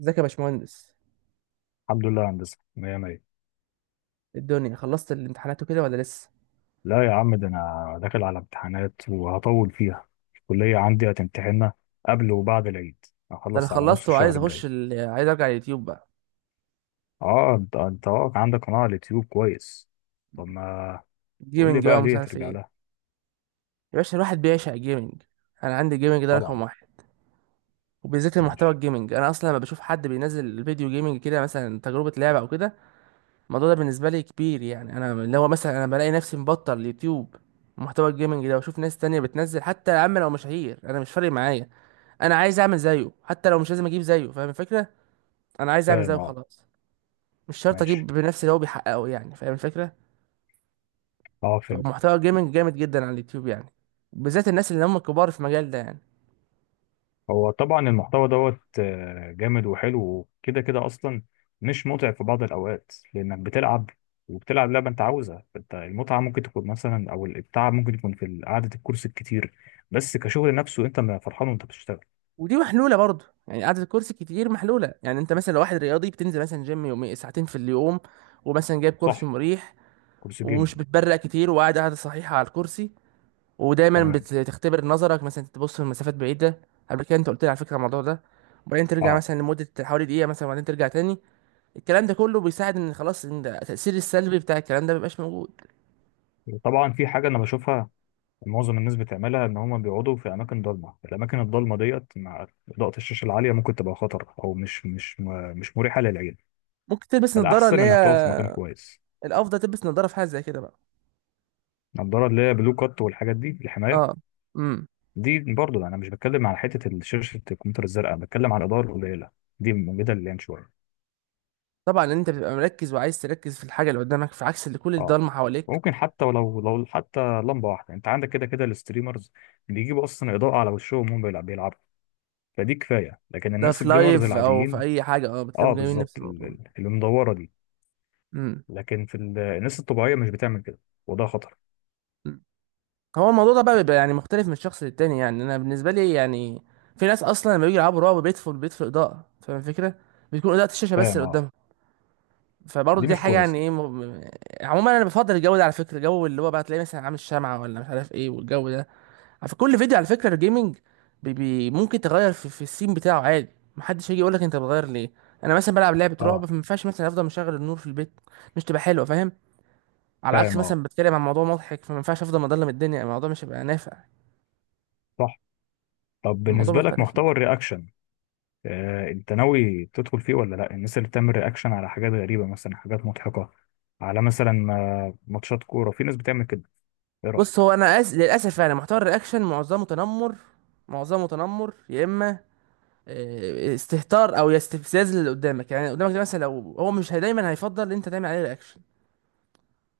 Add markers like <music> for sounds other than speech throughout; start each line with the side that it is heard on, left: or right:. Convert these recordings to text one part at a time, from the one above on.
right: ازيك يا باشمهندس؟
left: الحمد لله يا هندسة، مية مية.
right: إيه الدنيا، خلصت الامتحانات وكده ولا لسه؟
left: لا يا عم، ده أنا داخل على امتحانات وهطول فيها. الكلية عندي هتمتحننا قبل وبعد العيد.
right: ده انا
left: هخلص على نص
right: خلصت وعايز
left: الشهر
right: اخش
left: الجاي.
right: عايز ارجع اليوتيوب بقى.
left: اه انت واقع عندك قناة على اليوتيوب، كويس. طب ما قول لي
right: جيمنج بقى
left: بقى
right: ومش
left: ليه
right: عارف
left: هترجع
right: ايه.
left: لها؟
right: يا باشا الواحد بيعشق جيمنج، انا عندي جيمنج ده رقم
left: طبعا.
right: واحد. وبالذات المحتوى
left: مش
right: الجيمنج، انا اصلا لما بشوف حد بينزل فيديو جيمنج كده، مثلا تجربه لعبه او كده، الموضوع ده بالنسبه لي كبير. يعني انا اللي هو مثلا انا بلاقي نفسي مبطل اليوتيوب محتوى الجيمنج ده واشوف ناس تانية بتنزل، حتى يا عم لو مشاهير انا مش فارق معايا، انا عايز اعمل زيه، حتى لو مش لازم اجيب زيه، فاهم الفكره، انا عايز اعمل زيه
left: فاهم اه.
right: خلاص. مش شرط اجيب
left: ماشي.
right: بنفس اللي هو بيحققه، يعني فاهم الفكره.
left: اه فهمت.
right: فمحتوى الجيمنج جامد جدا على اليوتيوب يعني، بالذات الناس اللي هم كبار في المجال ده يعني.
left: هو طبعا المحتوى دوت آه، جامد وحلو وكده كده اصلا. مش متعب في بعض الاوقات، لانك بتلعب، وبتلعب لعبه انت عاوزها، فانت المتعه ممكن تكون مثلا، او التعب ممكن يكون في قعده الكرسي الكتير. بس كشغل نفسه، انت ما فرحان وانت بتشتغل.
right: ودي محلوله برضه، يعني قعده الكرسي كتير محلوله، يعني انت مثلا لو واحد رياضي بتنزل مثلا جيم يومي ساعتين في اليوم، ومثلا جايب كرسي
left: صح.
right: مريح،
left: كرسي
right: ومش
left: جيمنج.
right: بتبرق كتير، وقاعد قاعده صحيحه على الكرسي، ودايما
left: تمام.
right: بتختبر نظرك، مثلا تبص لمسافات بعيده قبل كده، انت قلت لي على فكره الموضوع ده، وبعدين ترجع
left: اه.
right: مثلا لمده حوالي دقيقه مثلا، وبعدين ترجع تاني. الكلام ده كله بيساعد ان خلاص ان التاثير السلبي بتاع الكلام ده مبيبقاش موجود.
left: وطبعا في حاجه انا بشوفها، معظم الناس بتعملها، ان هم بيقعدوا في اماكن ضلمه. الاماكن الضلمه ديت مع اضاءه الشاشه العاليه ممكن تبقى خطر، او مش مريحه للعين.
right: ممكن تلبس نظارة
left: فالاحسن
right: اللي هي
left: انك تقعد في مكان كويس.
right: الأفضل تلبس نظارة، في حاجة زي كده بقى.
left: النضاره اللي هي بلو كات والحاجات دي، الحمايه،
right: اه. امم
left: دي برضو. انا مش بتكلم على حته شاشه الكمبيوتر الزرقاء، بتكلم على الاضاءه القليله. دي موجوده اللي يعني شويه.
right: طبعا لأن انت بتبقى مركز، وعايز تركز في الحاجة اللي قدامك، في عكس اللي كل
left: اه،
right: الضلمة حواليك.
left: ممكن حتى ولو حتى لمبه واحده انت عندك، كده كده الستريمرز بيجيبوا اصلا اضاءه على وشهم وهم بيلعبوا. فدي كفايه، لكن
right: ده
left: الناس
right: في
left: الجيمرز
right: لايف او في
left: العاديين.
right: اي حاجة، اه،
left: اه
right: بتلاقيهم جايبين
left: بالظبط
right: نفس الموضوع.
left: المدوره دي.
right: امم
left: لكن في الناس الطبيعيه مش بتعمل كده، وده خطر.
right: أمم. هو الموضوع ده بقى بيبقى يعني مختلف من شخص للتاني، يعني انا بالنسبة لي يعني في ناس اصلا لما بيجوا يلعبوا رعب بيطفوا البيت في اضاءة، فاهم الفكرة؟ بتكون اضاءة الشاشة بس
left: فاهم
right: اللي
left: اه.
right: قدامهم. فبرضه
left: دي
right: دي
left: مش
right: حاجة، يعني
left: كويس.
right: ايه عموما انا بفضل الجو ده، على فكرة الجو اللي هو بقى تلاقيه مثلا عامل شمعة ولا مش عارف ايه، والجو ده في كل فيديو، على فكرة الجيمنج. بي بي ممكن تغير في السين بتاعه عادي، محدش هيجي يقولك انت بتغير ليه. انا مثلا بلعب لعبة رعب،
left: اه.
right: فما ينفعش مثلا افضل مشغل النور في البيت، مش تبقى حلوة، فاهم؟ على عكس
left: فاهم اه.
right: مثلا بتكلم عن موضوع مضحك، فما ينفعش افضل مضلم الدنيا، الموضوع مش هيبقى نافع،
left: صح. طب
right: الموضوع
left: بالنسبه لك
right: مختلف يعني.
left: محتوى الرياكشن، آه، انت ناوي تدخل فيه ولا لا؟ الناس اللي بتعمل رياكشن على حاجات غريبة، مثلا حاجات مضحكة، على مثلا ماتشات كورة، في ناس بتعمل كده. ايه
right: بص
left: رأيك؟
right: هو انا للاسف يعني محتوى الرياكشن معظمه تنمر، معظمه تنمر، يا اما آه، استهتار او استفزاز اللي قدامك، يعني اللي قدامك ده مثلا لو هو مش هي- دايما هيفضل ان انت تعمل عليه رياكشن،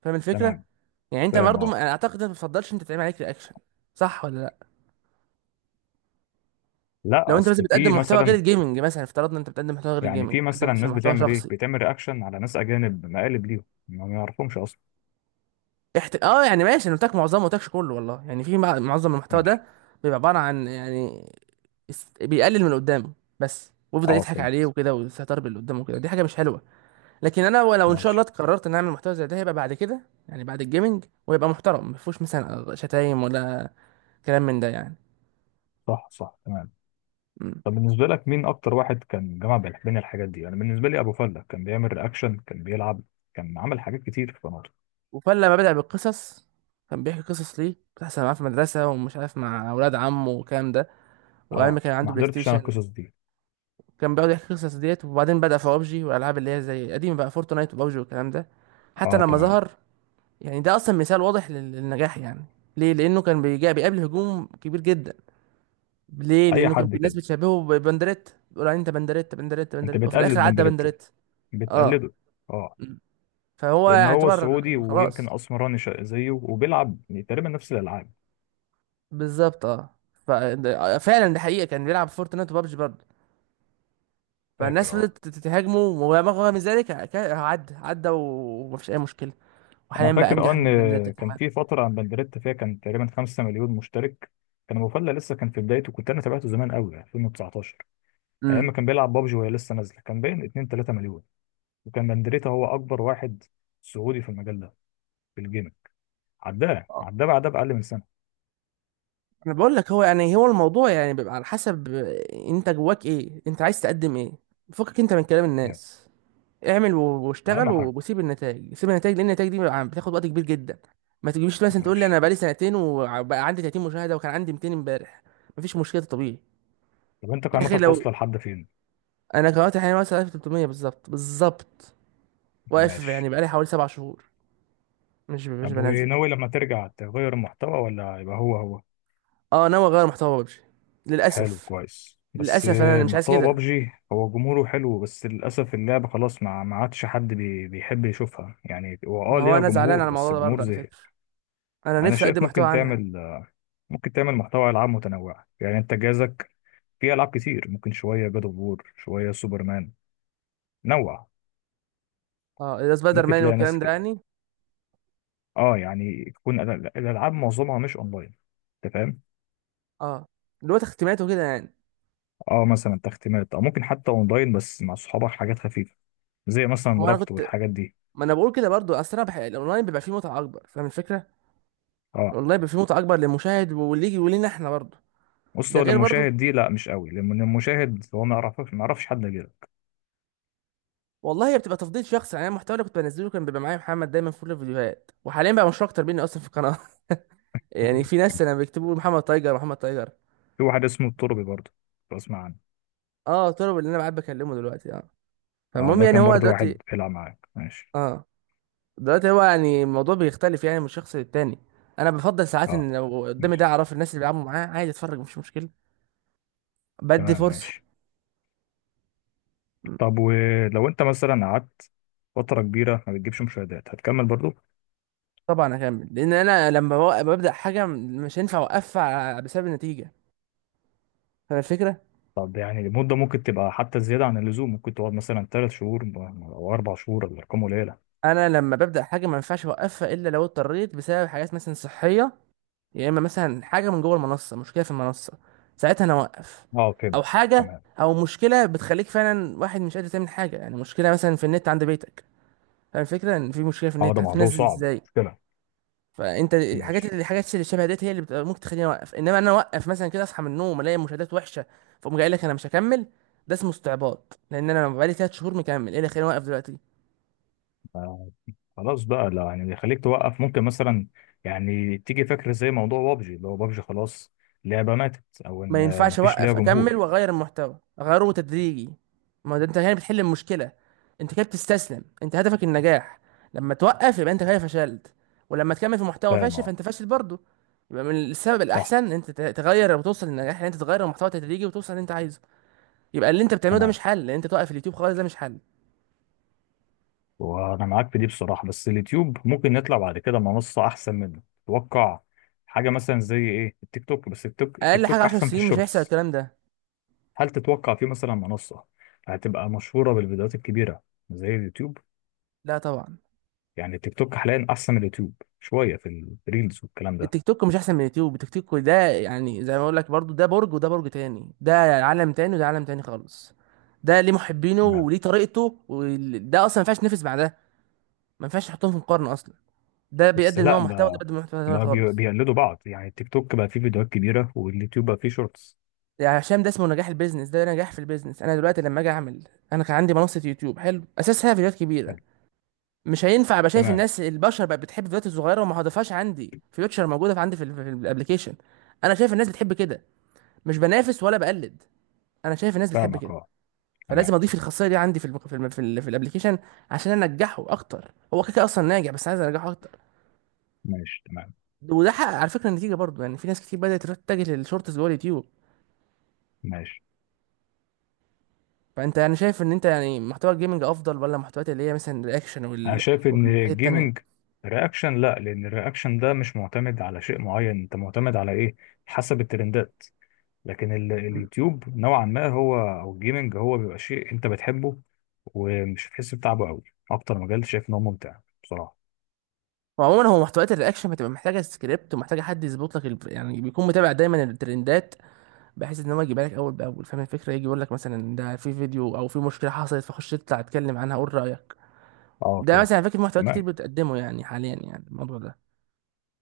right: فاهم الفكره؟
left: تمام.
right: يعني انت
left: فاهم
right: برضه
left: اه.
right: اعتقد انت ما بتفضلش انت تعمل عليك رياكشن، صح ولا لا؟
left: لا
right: لو انت مثلا
left: اصل في
right: بتقدم محتوى غير
left: مثلا.
right: الجيمنج، مثلا افترضنا انت بتقدم محتوى غير
left: يعني
right: الجيمنج،
left: في
right: بتقدم
left: مثلا
right: مثلا
left: ناس
right: محتوى
left: بتعمل ايه،
right: شخصي.
left: بتعمل رياكشن على ناس اجانب، مقالب ليهم ما يعرفهمش اصلا.
right: اه يعني ماشي، انا قلت لك معظمه، ما قلتلكش كله، والله يعني في معظم المحتوى
left: ماشي.
right: ده بيبقى عباره عن يعني بيقلل من اللي قدامه بس، ويفضل
left: اه
right: يضحك عليه
left: فهمت.
right: وكده، ويستهتر باللي قدامه وكده، دي حاجه مش حلوه. لكن انا لو ان شاء الله
left: ماشي.
right: قررت ان اعمل محتوى زي ده، هيبقى بعد كده، يعني بعد الجيمنج، ويبقى محترم ما فيهوش مثلا شتايم ولا كلام من ده يعني.
left: صح، صح، تمام. طب بالنسبة لك مين اكتر واحد كان جمع بين الحاجات دي؟ انا بالنسبة لي ابو فلة كان بيعمل رياكشن، كان بيلعب، كان عمل حاجات كتير في قناته.
right: وفلما بدأ بالقصص، كان بيحكي قصص ليه بتحصل معاه في المدرسة ومش عارف مع أولاد عمه والكلام ده، وعمي
left: اه،
right: كان
left: ما
right: عنده بلاي
left: حضرتش انا
right: ستيشن،
left: القصص دي.
right: كان بيقعد يحكي القصص ديت، وبعدين بدأ في بابجي والألعاب اللي هي زي قديمة بقى، فورتنايت وبابجي والكلام ده، حتى
left: اه،
right: لما
left: تمام.
right: ظهر، يعني ده أصلا مثال واضح للنجاح يعني. ليه؟ لأنه كان بيجا بيقابل هجوم كبير جدا. ليه؟
left: اي
right: لأنه كان
left: حد
right: الناس
left: كده،
right: بتشبهه ببندريت، بيقول عليه أنت بندريت بندريت
left: انت
right: بندريت، وفي
left: بتقلد
right: الآخر عدى
left: بندريتا،
right: بندريت. اه.
left: بتقلده. اه.
right: م. فهو
left: لان هو
right: يعتبر
left: سعودي ويمكن
right: خلاص.
left: اسمراني زيه، وبيلعب تقريبا نفس الالعاب.
right: بالظبط اه. فعلا ده حقيقه، كان بيلعب فورتنايت وبابجي برضه. فالناس
left: فاكر اه.
right: فضلت تهاجمه، ورغم من ذلك عدى عدى، ومفيش اي مشكله،
left: انا
right: وحاليا بقى
left: فاكر اه،
right: انجح
left: ان
right: من بنداتا
left: كان
right: كمان.
left: في فتره عن بندريتا فيها كان تقريبا 5 مليون مشترك، كان أبو فله لسه كان في بدايته. كنت انا تابعته زمان قوي 2019، ايام
right: امم
left: ما كان بيلعب بابجي وهي لسه نازله، كان باين 2 3 مليون. وكان بندريتا هو اكبر واحد سعودي في المجال ده، في الجيمنج. عداه
right: اه
left: عداه بعدها باقل من سنه
right: انا بقول لك، هو يعني هو الموضوع يعني بيبقى على حسب انت جواك ايه، انت عايز تقدم ايه. فكك انت من كلام
left: يعني.
right: الناس، اعمل
left: اهم
right: واشتغل
left: حاجه.
right: وسيب النتائج، سيب النتائج، لان النتائج دي بيبقى بتاخد وقت كبير جدا. ما تجيش مثلا تقول لي انا
left: ماشي.
right: بقالي سنتين وبقى عندي 30 مشاهده وكان عندي 200 امبارح، مفيش مشكله، طبيعي.
left: طب انت
right: يا اخي
left: قناتك
right: لو
left: واصله لحد فين؟
right: انا دلوقتي حاليا واصل 1300 بالظبط بالظبط، واقف
left: ماشي.
right: يعني بقالي حوالي سبع شهور، مش مش
left: طب
right: بنزل.
left: وناوي لما ترجع تغير المحتوى، ولا يبقى هو هو؟
right: اه ناوي اغير محتوى ببجي
left: حلو
right: للاسف.
left: كويس، بس
right: للاسف
left: آه،
right: انا مش عايز
left: محتوى
right: كده،
left: بابجي هو جمهوره حلو، بس للأسف اللعبة خلاص ما عادش حد بيحب يشوفها. يعني هو
right: ما هو
left: ليها
right: انا زعلان
left: جمهور،
right: على
left: بس
right: الموضوع ده
left: الجمهور
right: برضه على
left: زهق.
right: فكره، انا
left: أنا
right: نفسي اقدم
left: شايف
right: محتوى عنها.
left: ممكن تعمل محتوى ألعاب متنوعة. يعني أنت جهازك فيه ألعاب كتير، ممكن شوية جاد أوف وور، شوية سوبرمان، نوع.
right: اه اذا سبايدر
left: ممكن
right: مان
left: تلاقي ناس
right: والكلام ده
left: كده.
right: يعني.
left: اه يعني تكون الألعاب معظمها مش أونلاين. أنت فاهم.
right: اه اللي هو تختيمات وكده يعني.
left: اه. مثلا تختيمات، او ممكن حتى اونلاين بس مع صحابك، حاجات خفيفه زي مثلا
right: هو انا
left: ربط
right: كنت،
left: والحاجات دي.
right: ما انا بقول كده برضه، اصل انا الاونلاين بيبقى فيه متعه اكبر، فاهم الفكره؟
left: اه،
right: الاونلاين بيبقى فيه متعه اكبر للمشاهد واللي يجي ولينا احنا برضه.
left: بص
right: ده
left: هو
right: غير برضه،
left: للمشاهد دي لا مش قوي، لان المشاهد هو ما يعرفش حد غيرك.
right: والله هي بتبقى تفضيل شخصي، يعني أنا المحتوى اللي كنت بنزله كان بيبقى معايا محمد دايما في كل الفيديوهات، وحاليا بقى مشهور اكتر مني اصلا في القناه. <laughs> يعني في ناس انا بيكتبوا محمد تايجر، محمد تايجر.
left: في واحد اسمه التربي برضه، لو اسمع عنه.
right: اه طلب اللي انا قاعد بكلمه دلوقتي اه.
left: اه،
right: فالمهم
left: ده
right: يعني
left: كان
right: هو
left: برضه
right: دلوقتي.
left: واحد بيلعب معاك، ماشي.
right: اه دلوقتي هو يعني الموضوع بيختلف يعني من شخص للتاني. انا بفضل ساعات
left: اه،
right: ان لو قدامي
left: ماشي
right: ده اعرف الناس اللي بيلعبوا معاه، عادي اتفرج مش مشكله. بدي
left: تمام،
right: فرصه.
left: ماشي.
right: م.
left: طب ولو انت مثلا قعدت فترة كبيرة ما بتجيبش مشاهدات، هتكمل برضه؟
right: طبعا اكمل، لان انا لما ببدا حاجه مش هينفع اوقفها بسبب النتيجه، فاهم الفكره؟
left: طب يعني المدة ممكن تبقى حتى زيادة عن اللزوم، ممكن تقعد مثلا 3 شهور أو 4 شهور، الأرقام قليلة.
right: انا لما ببدا حاجه ما ينفعش اوقفها، الا لو اضطريت بسبب حاجات مثلا صحيه، يا اما مثلا حاجه من جوه المنصه، مشكله في المنصه، ساعتها انا اوقف.
left: اه
right: او
left: فهمت،
right: حاجه
left: تمام.
right: او مشكله بتخليك فعلا واحد مش قادر تعمل حاجه، يعني مشكله مثلا في النت عند بيتك، فاهم الفكره؟ ان في مشكله في
left: اه،
right: النت،
left: ده موضوع
right: هتنزل
left: صعب،
right: ازاي؟
left: مشكلة.
right: فانت الحاجات
left: ماشي.
right: اللي الحاجات اللي شبه ديت هي اللي بتبقى ممكن تخليني اوقف، انما انا اوقف مثلا كده اصحى من النوم الاقي مشاهدات وحشه فاقوم جاي قايل لك انا مش هكمل، ده اسمه استعباط، لان انا بقالي ثلاث شهور مكمل، ايه اللي خليني اوقف دلوقتي؟
left: آه. خلاص بقى، لا يعني يخليك توقف، ممكن مثلا يعني تيجي فكرة زي موضوع بابجي، اللي هو بابجي خلاص لعبة ماتت، او
right: ما
left: ان
right: ينفعش،
left: مفيش ليها
right: اوقف اكمل
left: جمهور.
right: واغير المحتوى، اغيره تدريجي. ما ده انت هنا بتحل المشكله، انت كده بتستسلم، انت هدفك النجاح، لما توقف يبقى انت كده فشلت، ولما تكمل في محتوى
left: فاهم
right: فاشل
left: اه.
right: فانت فاشل برضه. يبقى من السبب
left: صح،
right: الاحسن ان انت تغير وتوصل للنجاح، ان انت تغير المحتوى تدريجي وتوصل اللي انت عايزه. يبقى اللي انت بتعمله ده مش
left: تمام.
right: حل، ان انت توقف اليوتيوب خالص ده مش حل.
left: وانا معاك في دي بصراحة، بس اليوتيوب ممكن نطلع بعد كده منصة احسن منه، تتوقع حاجة مثلا زي ايه؟ التيك توك. بس التيك
right: اقل حاجه
left: توك
right: 10
left: احسن في
right: سنين مش هيحصل
left: الشورتس.
right: الكلام ده.
left: هل تتوقع في مثلا منصة هتبقى مشهورة بالفيديوهات الكبيرة زي اليوتيوب؟
right: لا طبعا.
left: يعني التيك توك حاليا احسن من اليوتيوب شوية في الريلز والكلام ده.
right: التيك توك مش احسن من اليوتيوب، التيك توك ده يعني زي ما اقول لك برضو، ده برج وده برج تاني، ده عالم تاني وده عالم تاني خالص، ده ليه محبينه وليه طريقته، وده اصلا ما ينفعش ينافس مع ده، ما ينفعش تحطهم في مقارنه اصلا، ده
left: بس
right: بيقدم
left: لا
right: نوع محتوى وده
left: ما
right: بيقدم نوع محتوى تاني
left: ما
right: خالص.
left: بيقلدوا بعض، يعني التيك توك بقى فيه فيديوهات كبيرة واليوتيوب بقى فيه شورتس.
right: يعني هشام ده اسمه نجاح البيزنس، ده نجاح في البيزنس. انا دلوقتي لما اجي اعمل، انا كان عندي منصه يوتيوب حلو اساسها فيديوهات كبيره،
left: حلو.
right: مش هينفع ابقى شايف
left: تمام.
right: الناس البشر بقت بتحب الفيديوهات الصغيره وما هضيفهاش عندي، فيوتشر موجوده في عندي في الابلكيشن، انا شايف الناس بتحب كده، مش بنافس ولا بقلد، انا شايف الناس بتحب
left: فاهمك
right: كده.
left: اه.
right: فلازم
left: تمام
right: اضيف الخاصيه دي عندي في الابليكيشن عشان انجحه اكتر، هو كده كده اصلا ناجح بس عايز انجحه اكتر.
left: ماشي. تمام
right: وده حقق على فكره النتيجه برضو، يعني في ناس كتير بدات تروح تتجه للشورتس جوه اليوتيوب.
left: ماشي.
right: فانت يعني شايف ان انت يعني محتوى الجيمنج افضل، ولا محتويات اللي هي مثلا الرياكشن
left: انا شايف ان
right: والحاجات
left: الجيمنج،
right: التانيه؟
left: رياكشن لا، لان الرياكشن ده مش معتمد على شيء معين، انت معتمد على ايه؟ حسب الترندات. لكن
right: م.
left: اليوتيوب نوعا ما هو، او الجيمنج هو بيبقى شيء انت بتحبه ومش هتحس بتعبه قوي. اكتر مجال شايف ان هو ممتع بصراحة.
right: وعموما هو محتويات الرياكشن بتبقى محتاجه سكريبت، ومحتاجه حد يظبط لك ال... يعني بيكون متابع دايما الترندات، بحيث ان هو يجيبها لك اول باول، فاهم الفكره؟ يجي يقول لك مثلا ده في فيديو او في مشكله حصلت، فخش اطلع اتكلم عنها قول رايك.
left: اه
right: ده مثلا
left: فهمتك،
right: فاكر محتوى كتير
left: تمام.
right: بتقدمه يعني حاليا يعني الموضوع ده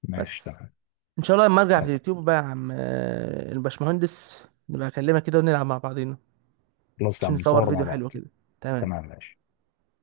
left: ماشي،
right: بس.
left: تمام.
right: ان شاء الله لما ارجع في اليوتيوب بقى يا عم آه، الباشمهندس نبقى اكلمك كده ونلعب مع بعضينا،
left: خلاص يا
right: عشان
left: عم
right: نصور
left: نصور مع
right: فيديو حلو
left: بعض.
right: كده. تمام.
left: تمام ماشي.